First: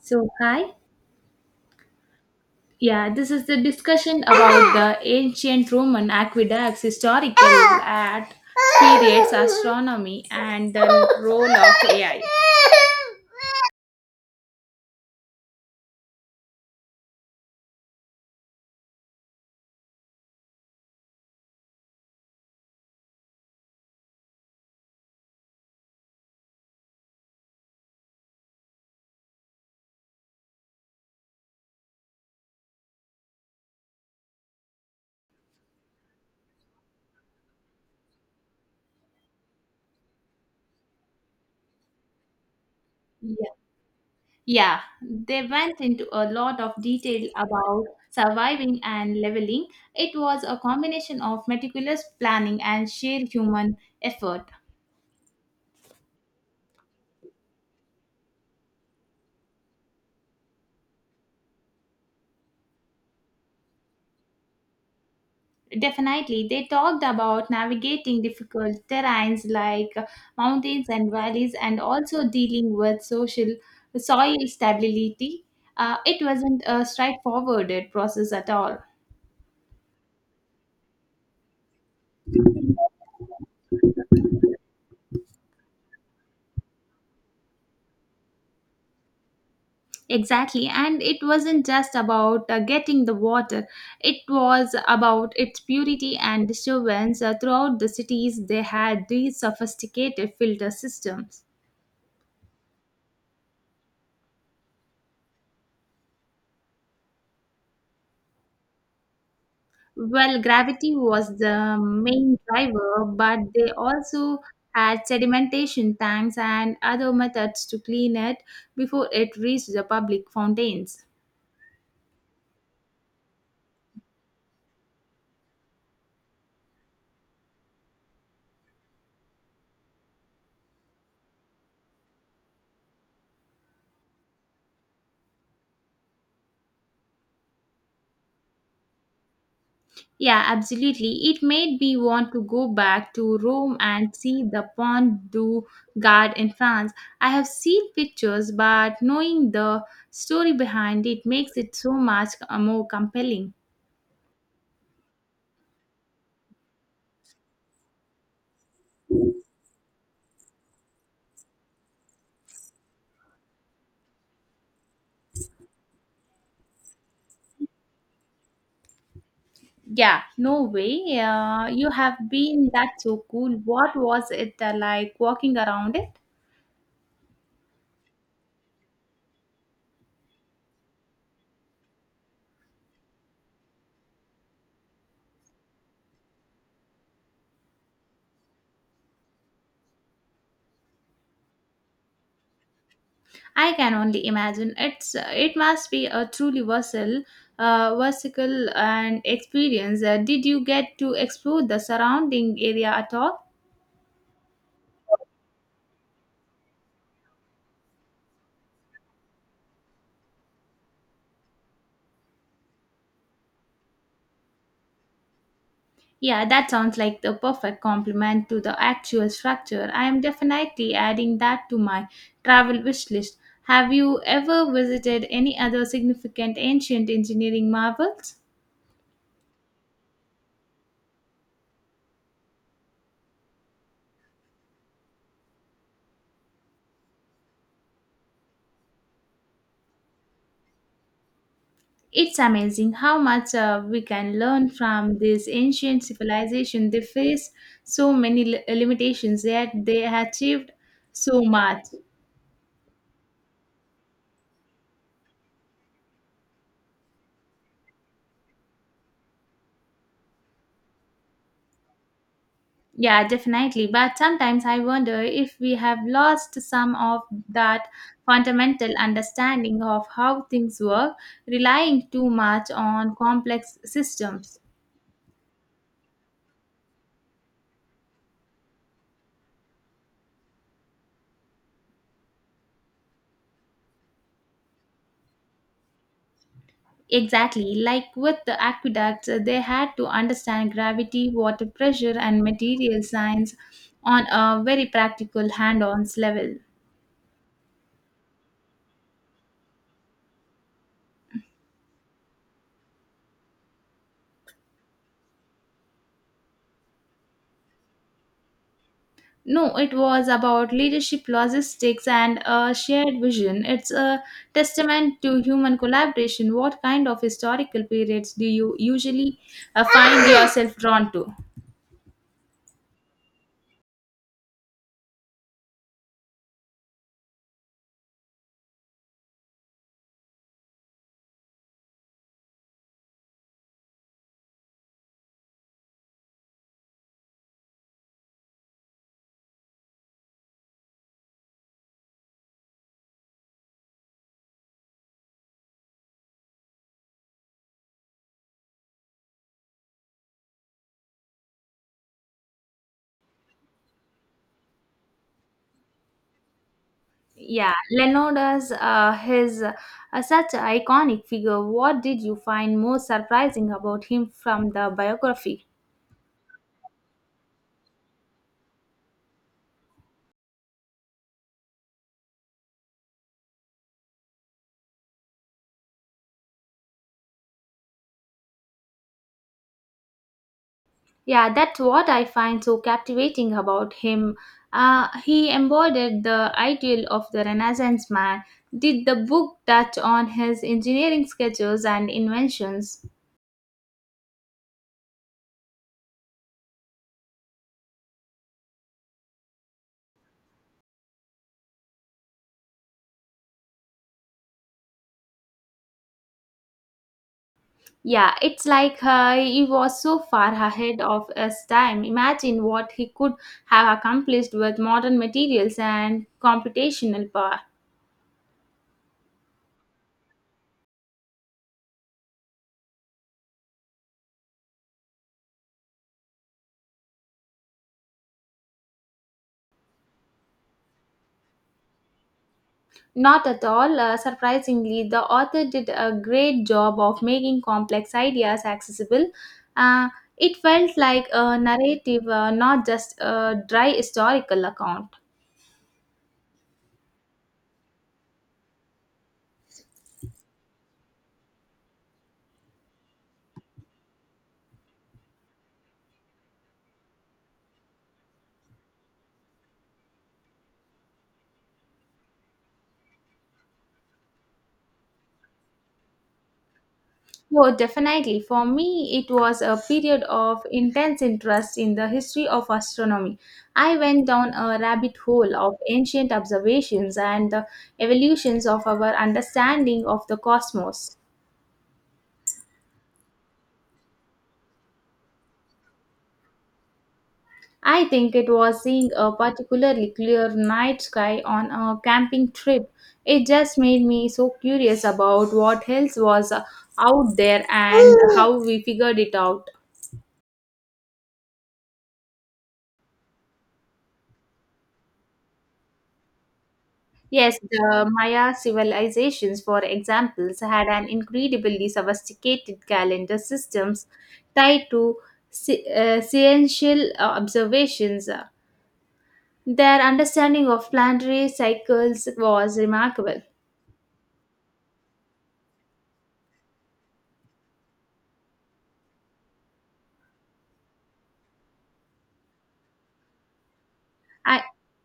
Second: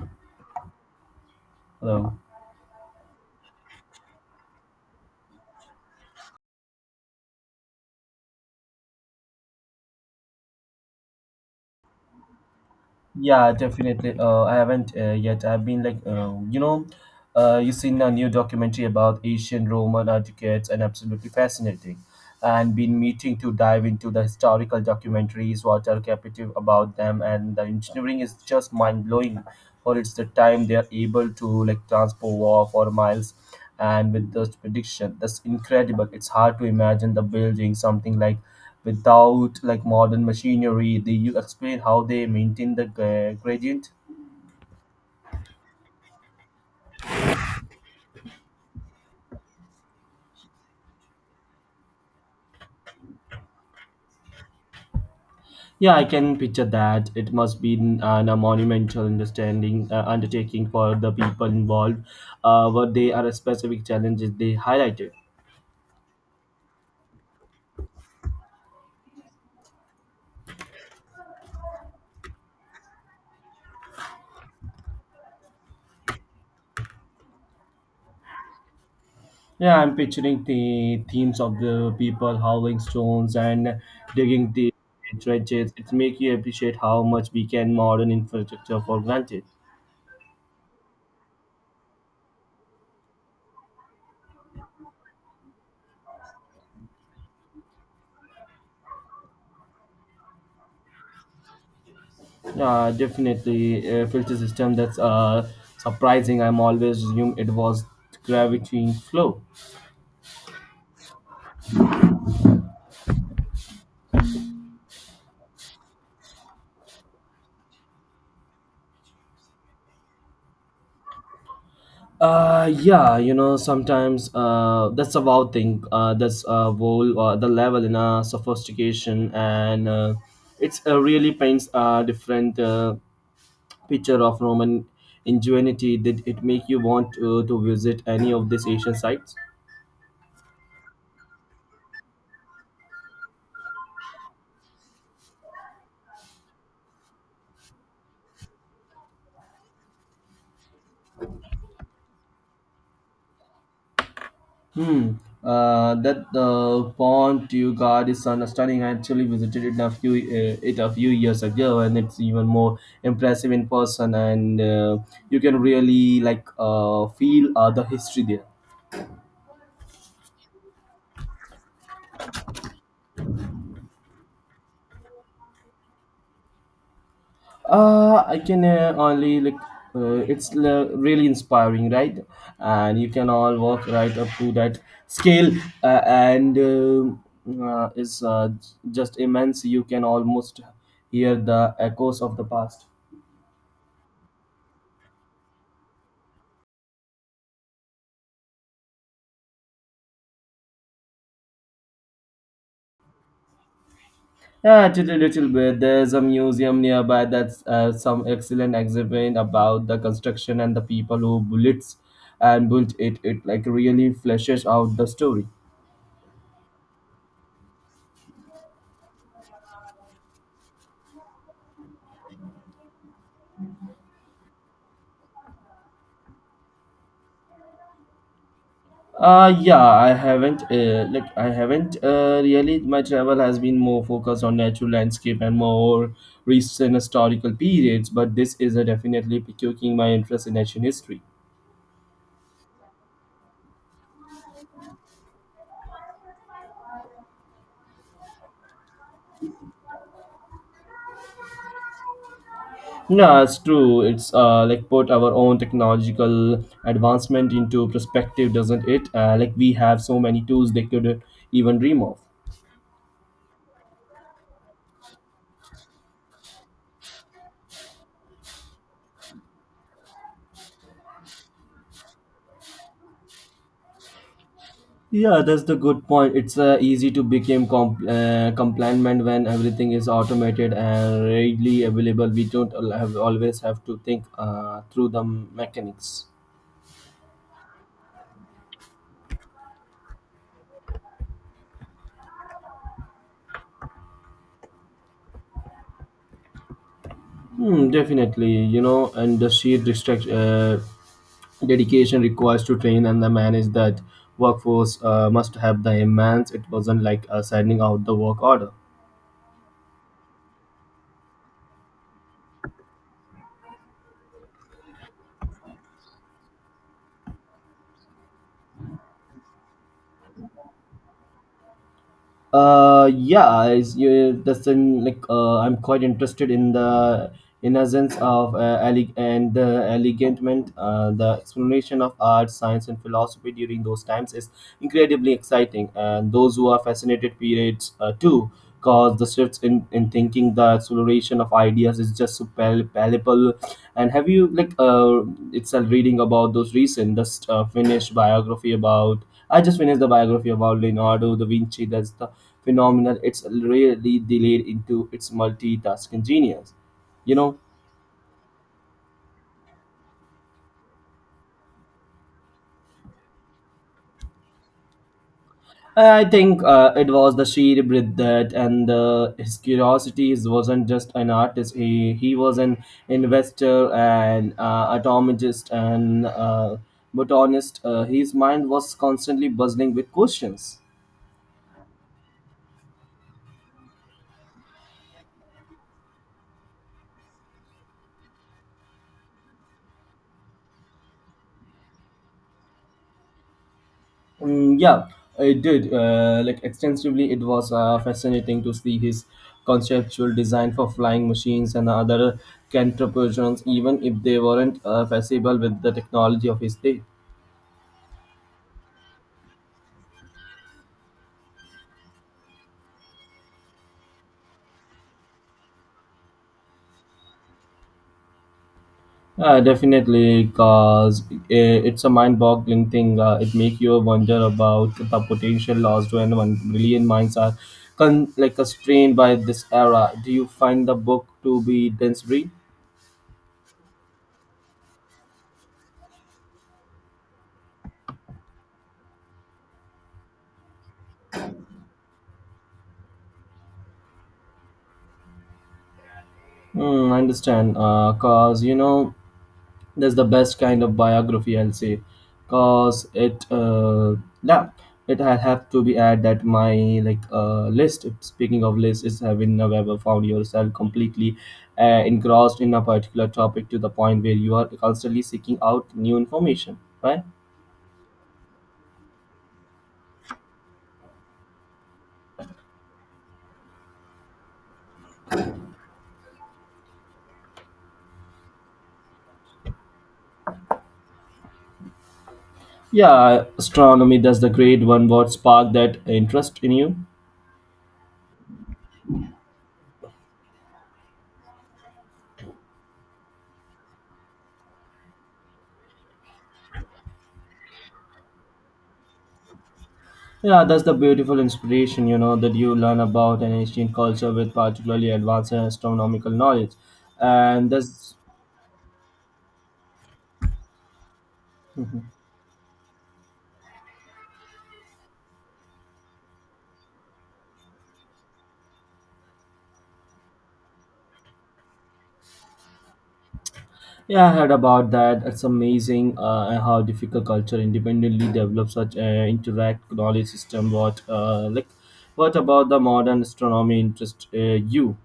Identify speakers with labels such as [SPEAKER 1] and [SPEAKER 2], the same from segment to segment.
[SPEAKER 1] So, hi.
[SPEAKER 2] Hello.
[SPEAKER 1] Yeah, this is the discussion about the ancient Roman aqueducts, historical art, periods, astronomy, and the role of AI.
[SPEAKER 2] Yeah, definitely. I haven't yet. I've been like, you seen a new documentary about ancient Roman architects, and absolutely fascinating. And been meeting to dive into the historical documentaries, what are captive about them, and the engineering is just mind blowing. For it's the time they are able to like transport war for miles, and with this prediction, that's incredible. It's hard to imagine the building something like without like modern machinery. Do you explain how they maintain the
[SPEAKER 1] Yeah.
[SPEAKER 2] gradient?
[SPEAKER 1] Yeah, they went into a lot of detail about surviving and leveling. It was a combination of meticulous planning and sheer human effort.
[SPEAKER 2] Yeah, I can picture that. It must be a monumental understanding undertaking for the people involved. What they are specific challenges they highlighted.
[SPEAKER 1] Definitely. They talked about navigating difficult terrains like mountains and valleys and also dealing with social soil stability. It wasn't a straightforward process at all.
[SPEAKER 2] Yeah, I'm picturing the themes of the people hauling stones and digging the trenches. It makes you appreciate how much we can modern infrastructure for granted.
[SPEAKER 1] Exactly. And it wasn't just about getting the water, it was about its purity and disturbance throughout the cities. They had these sophisticated filter systems.
[SPEAKER 2] Yeah, definitely a filter system. That's surprising. I'm always assume it was gravity flow.
[SPEAKER 1] Well, gravity was the main driver, but they also had sedimentation tanks and other methods to clean it before it reached the public fountains.
[SPEAKER 2] Yeah, you know sometimes that's a wow thing. That's whole The level in sophistication and it's really paints a different picture of Roman ingenuity. Did it make you want to visit any of these Asian sites?
[SPEAKER 1] Yeah, absolutely. It made me want to go back to Rome and see the Pont du Gard in France. I have seen pictures, but knowing the story behind it makes it so much more compelling.
[SPEAKER 2] Hmm. That pond you got is stunning. I actually visited it a few years ago, and it's even more impressive in person. And you can really like feel the history there.
[SPEAKER 1] Yeah, no way. You have been, that's so cool. What was it like walking around it?
[SPEAKER 2] I can only like it's really inspiring, right? And you can all walk right up to that scale, just immense. You can almost hear the echoes of the past.
[SPEAKER 1] I can only imagine. It's it must be a truly versatile, versatile and experience. Did you get to explore the surrounding area at all?
[SPEAKER 2] Yeah, actually, a little bit. There's a museum nearby that's some excellent exhibit about the construction and the people who built it. It like really fleshes out the story.
[SPEAKER 1] Yeah, that sounds like the perfect complement to the actual structure. I am definitely adding that to my travel wish list. Have you ever visited any other significant ancient engineering marvels?
[SPEAKER 2] Yeah, I haven't really. My travel has been more focused on natural landscape and more recent historical periods, but this is a definitely piquing my interest in ancient history.
[SPEAKER 1] It's amazing how much we can learn from this ancient civilization. They faced so many limitations, yet they achieved so much.
[SPEAKER 2] Yeah, it's true. It's like put our own technological advancement into perspective, doesn't it? Like we have so many tools they could even dream of.
[SPEAKER 1] Yeah, definitely. But sometimes I wonder if we have lost some of that fundamental understanding of how things work, relying too much on complex systems.
[SPEAKER 2] Yeah, that's the good point. It's easy to become compliant when everything is automated and readily available. We don't al- Have always have to think through the mechanics.
[SPEAKER 1] Exactly, like with the aqueducts, they had to understand gravity, water pressure, and material science on a very practical hand on level.
[SPEAKER 2] Hmm, definitely, you know, and the sheer distract? Dedication requires to train and the manage that workforce must have the immense it wasn't like sending out the work order.
[SPEAKER 1] No, it was about leadership, logistics, and a shared vision. It's a testament to human collaboration. What kind of historical periods do you usually find yourself drawn to?
[SPEAKER 2] Yeah, is you that's in like I'm quite interested in the innocence of and the elegantment. The exploration of art, science, and philosophy during those times is incredibly exciting, and those who are fascinated periods too, cause the shifts in thinking, the exploration of ideas is just so palpable. And have you like it's a reading about those recent just finished biography about? I just finished the biography about Leonardo da Vinci. That's the phenomenal. It's really delayed into its multitasking genius. You know,
[SPEAKER 1] Yeah, Leonardo's his such an iconic figure. What did you find most surprising about him from the biography?
[SPEAKER 2] I think it was the sheer breadth that and his curiosity. He wasn't just an artist. He was an investor and atomist and botanist. His mind was constantly buzzing with questions.
[SPEAKER 1] Yeah, that's what I find so captivating about him. He embodied the ideal of the Renaissance man. Did the book touch on his engineering sketches and inventions?
[SPEAKER 2] Mm, yeah, it did. Like extensively, it was fascinating to see his conceptual design for flying machines and other contraptions, even if they weren't feasible with the technology of his day.
[SPEAKER 1] Yeah, it's like he was so far ahead of his time. Imagine what he could have accomplished with modern materials and computational power.
[SPEAKER 2] Definitely, because it's a mind-boggling thing. It makes you wonder about the potential lost when 1 million minds are constrained by this era. Do you find the book to be dense read?
[SPEAKER 1] Not at all. Surprisingly, the author did a great job of making complex ideas accessible. Uh, it felt like a narrative, not just a dry historical account.
[SPEAKER 2] Mm, I understand. Cause you know, that's the best kind of biography, I'll say, cause it yeah it I have to be add that my, list, speaking of list, is having never ever found yourself completely engrossed in a particular topic to the point where you are constantly seeking out new information, right?
[SPEAKER 1] Oh, definitely. For me, it was a period of intense interest in the history of astronomy. I went down a rabbit hole of ancient observations and the evolutions of our understanding of the cosmos.
[SPEAKER 2] Yeah, astronomy, that's the great one. What sparked that interest in you?
[SPEAKER 1] I think it was seeing a particularly clear night sky on a camping trip. It just made me so curious about what else was out there and how we figured it out.
[SPEAKER 2] Yeah, that's the beautiful inspiration, you know, that you learn about an ancient culture with particularly advanced astronomical knowledge,
[SPEAKER 1] Yes,
[SPEAKER 2] and
[SPEAKER 1] the
[SPEAKER 2] that's
[SPEAKER 1] Maya civilizations, for examples, had an incredibly sophisticated calendar systems tied to sciential observations. Their understanding of planetary cycles was remarkable.
[SPEAKER 2] Yeah, I heard about that. It's amazing how difficult culture independently develop such a interact knowledge system. What about the modern astronomy interest
[SPEAKER 1] I,
[SPEAKER 2] you?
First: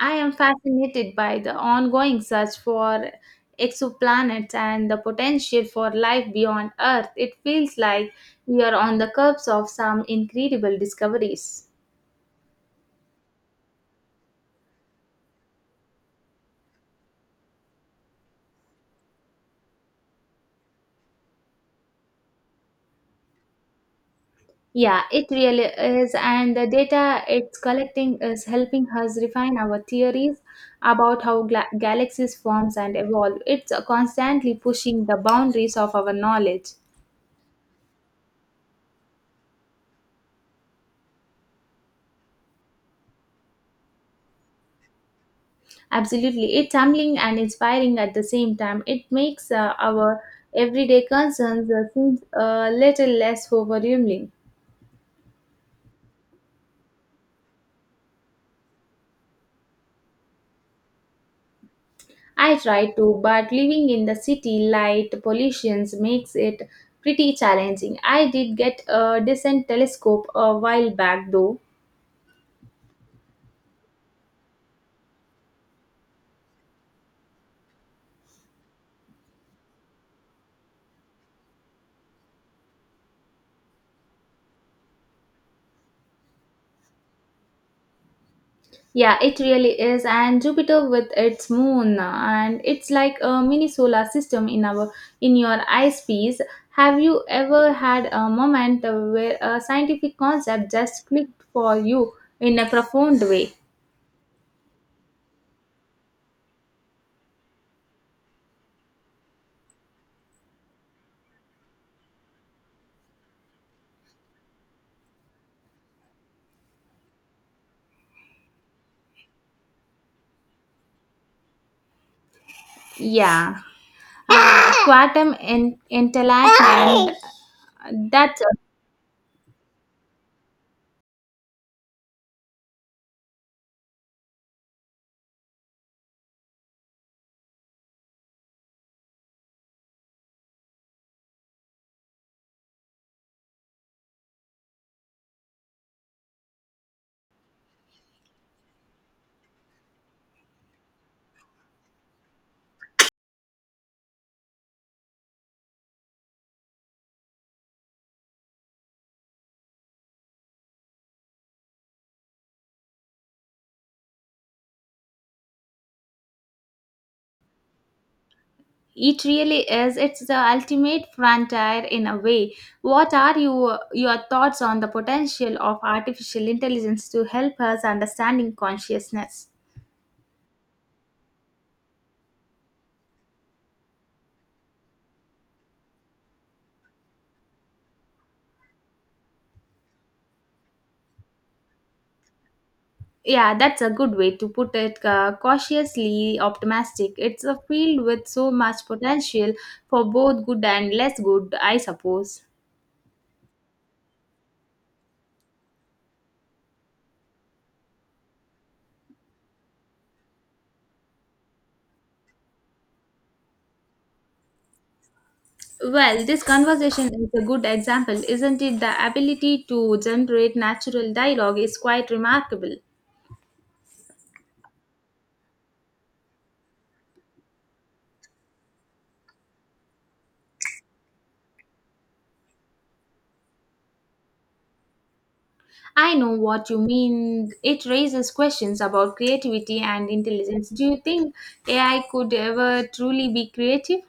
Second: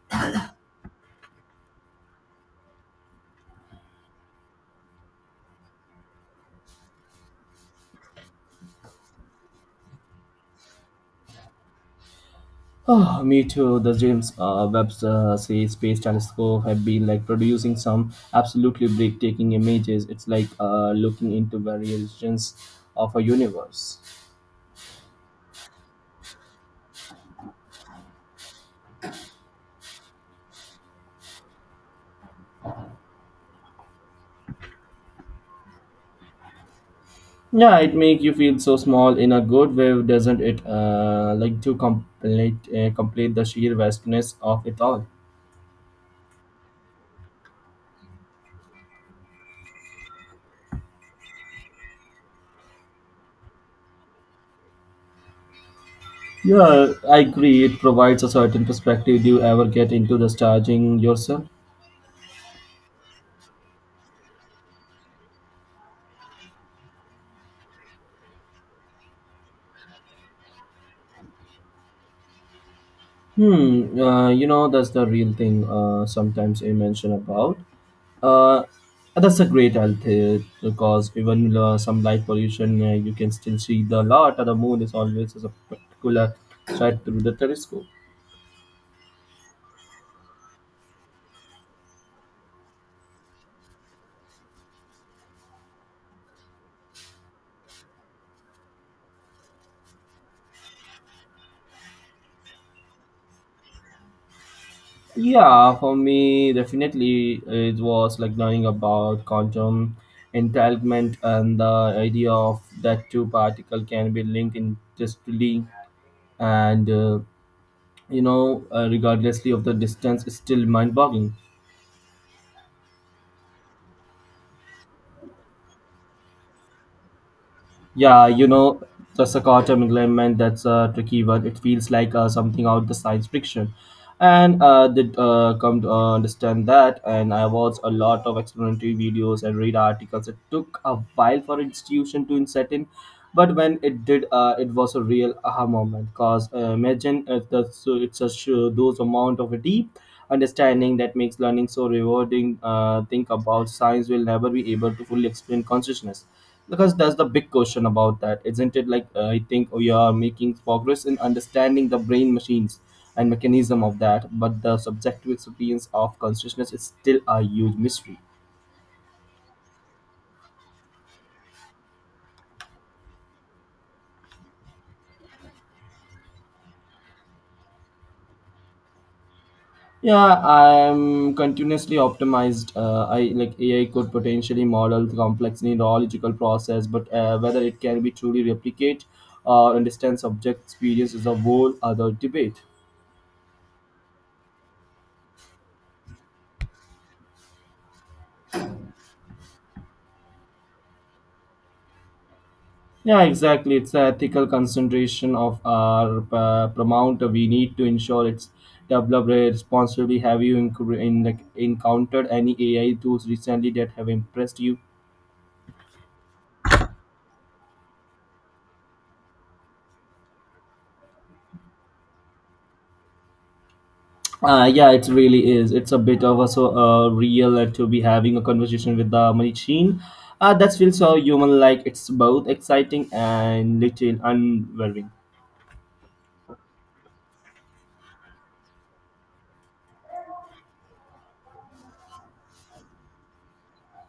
[SPEAKER 1] I am fascinated by the ongoing search for exoplanets and the potential for life beyond Earth. It feels like we are on the cusp of some incredible discoveries.
[SPEAKER 2] Oh, me too. The James Webb's say Space Telescope have been like producing some absolutely breathtaking images. It's like looking into variations of a universe.
[SPEAKER 1] Yeah, it really is. And the data it's collecting is helping us refine our theories about how galaxies forms and evolve. It's constantly pushing the boundaries of our knowledge.
[SPEAKER 2] Yeah, it make you feel so small in a good way, doesn't it? Like to complete Complete the sheer vastness of it all.
[SPEAKER 1] Absolutely. It's humbling and inspiring at the same time. It makes our everyday concerns seems a little less overwhelming.
[SPEAKER 2] Yeah, I agree. It provides a certain perspective. Do you ever get into the starging yourself?
[SPEAKER 1] I try to, but living in the city light pollution makes it pretty challenging. I did get a decent telescope a while back though.
[SPEAKER 2] Hmm. You know that's the real thing. Sometimes I mention about. Uh, that's a great health because even some light pollution, you can still see the lot of the moon is always a particular sight through the telescope.
[SPEAKER 1] Yeah, it really is. And Jupiter with its moon, and it's like a mini solar system in our in your eyepiece. Have you ever had a moment where a scientific concept just clicked for you in a profound way?
[SPEAKER 2] Yeah, for me, definitely it was like learning about quantum entanglement and the idea of that two particle can be linked interestedly, and regardlessly of the distance is still mind-boggling.
[SPEAKER 1] Yeah. Quantum intellect and
[SPEAKER 2] Yeah,
[SPEAKER 1] that's
[SPEAKER 2] you know, the Sakotam element, that's a tricky word. It feels like something out the science fiction. And did come to understand that. And I watched a lot of explanatory videos and read articles. It took a while for institution to set in. But when it did, it was a real aha moment. Because imagine if the, so it's a sure those amount of a deep understanding that makes learning so rewarding. Think about science will never be able to fully explain consciousness, because that's the big question about that, isn't it? I think we are making progress in understanding the brain machines and mechanism of that, but the subjective experience of consciousness is still a huge mystery.
[SPEAKER 1] It really is. It's the ultimate frontier in a way. What are your thoughts on the potential of artificial intelligence to help us understanding consciousness?
[SPEAKER 2] Yeah, I'm continuously optimized. I like AI could potentially model the complex neurological process, but whether it can be truly replicate or understand subject experience is a whole other debate.
[SPEAKER 1] Yeah, that's a good way to put it. Cautiously optimistic. It's a field with so much potential for both good and less good, I suppose.
[SPEAKER 2] Yeah, exactly. It's the ethical concentration of our paramount. We need to ensure it's developed responsibly. Have you encountered any AI tools recently that have impressed you?
[SPEAKER 1] Well, this conversation is a good example, isn't it? The ability to generate natural dialogue is quite remarkable.
[SPEAKER 2] Yeah, it really is. It's a bit of a so real to be having a conversation with the machine. That feels so human like, it's both exciting and little unnerving.
[SPEAKER 1] I know what you mean. It raises questions about creativity and intelligence. Do you think AI could ever truly be creative?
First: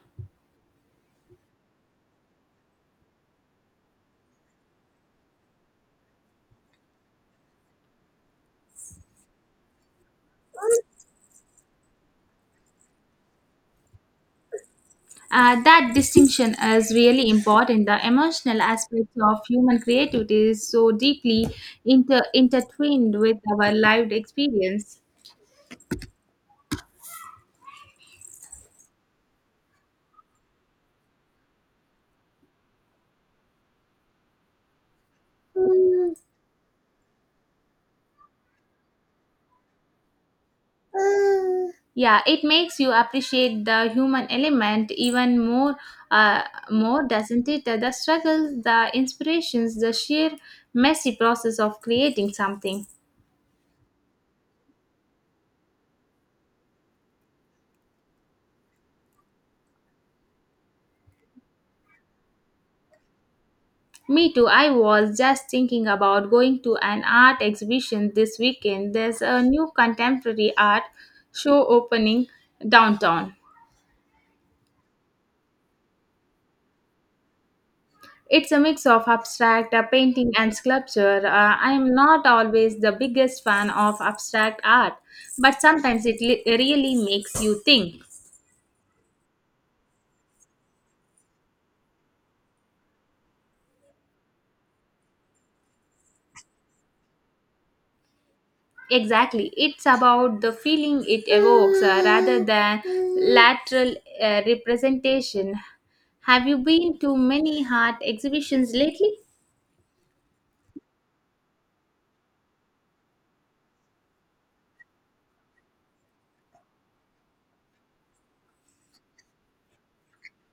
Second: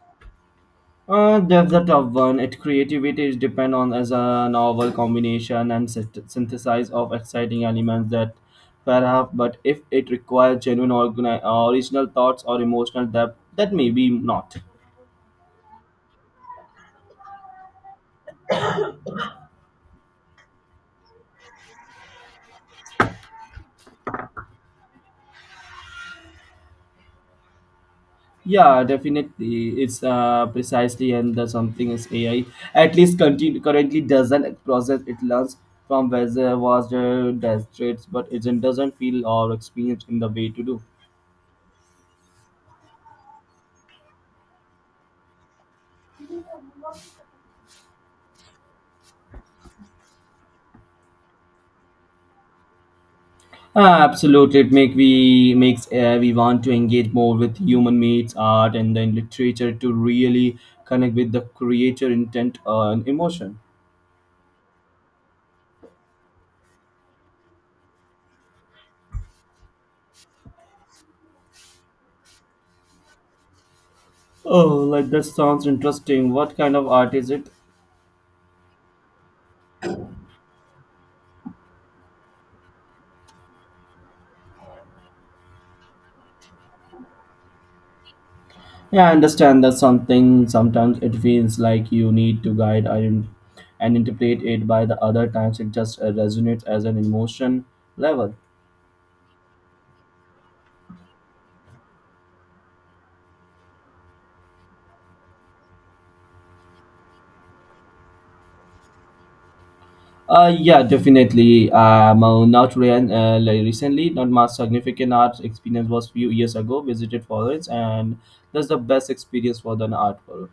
[SPEAKER 2] That's a tough one. It creativity is depend on as a novel combination and synthesize of exciting elements that perhaps, but if it requires genuine original thoughts or emotional depth, that maybe not.
[SPEAKER 1] That distinction is really important. The emotional aspects of human creativity is so deeply intertwined with our lived experience.
[SPEAKER 2] Yeah, definitely. It's precisely and the something is AI. At least continue, currently doesn't process it learns from whether was the demonstrates, but it doesn't feel or experience in the way to do.
[SPEAKER 1] Yeah, it makes you appreciate the human element even more, uh, more doesn't it, the struggles, the inspirations, the sheer messy process of creating something.
[SPEAKER 2] Ah, absolutely, it make we makes we want to engage more with human meets art and then literature to really connect with the creator intent and emotion.
[SPEAKER 1] Me too. I was just thinking about going to an art exhibition this weekend. There's a new contemporary art show opening downtown.
[SPEAKER 2] Oh, like that sounds interesting. What kind of art is it?
[SPEAKER 1] It's a mix of abstract painting and sculpture. I am not always the biggest fan of abstract art, but sometimes it really makes you think.
[SPEAKER 2] Yeah, I understand that something sometimes it feels like you need to guide and interpret it by the other times it just resonates as an emotion level.
[SPEAKER 1] Exactly, it's about the feeling it evokes rather than lateral representation. Have you been to many art exhibitions lately?
[SPEAKER 2] Yeah, definitely. Not re- Like recently, not my significant art experience was few years ago. Visited Florence, and that's the best experience for an art world.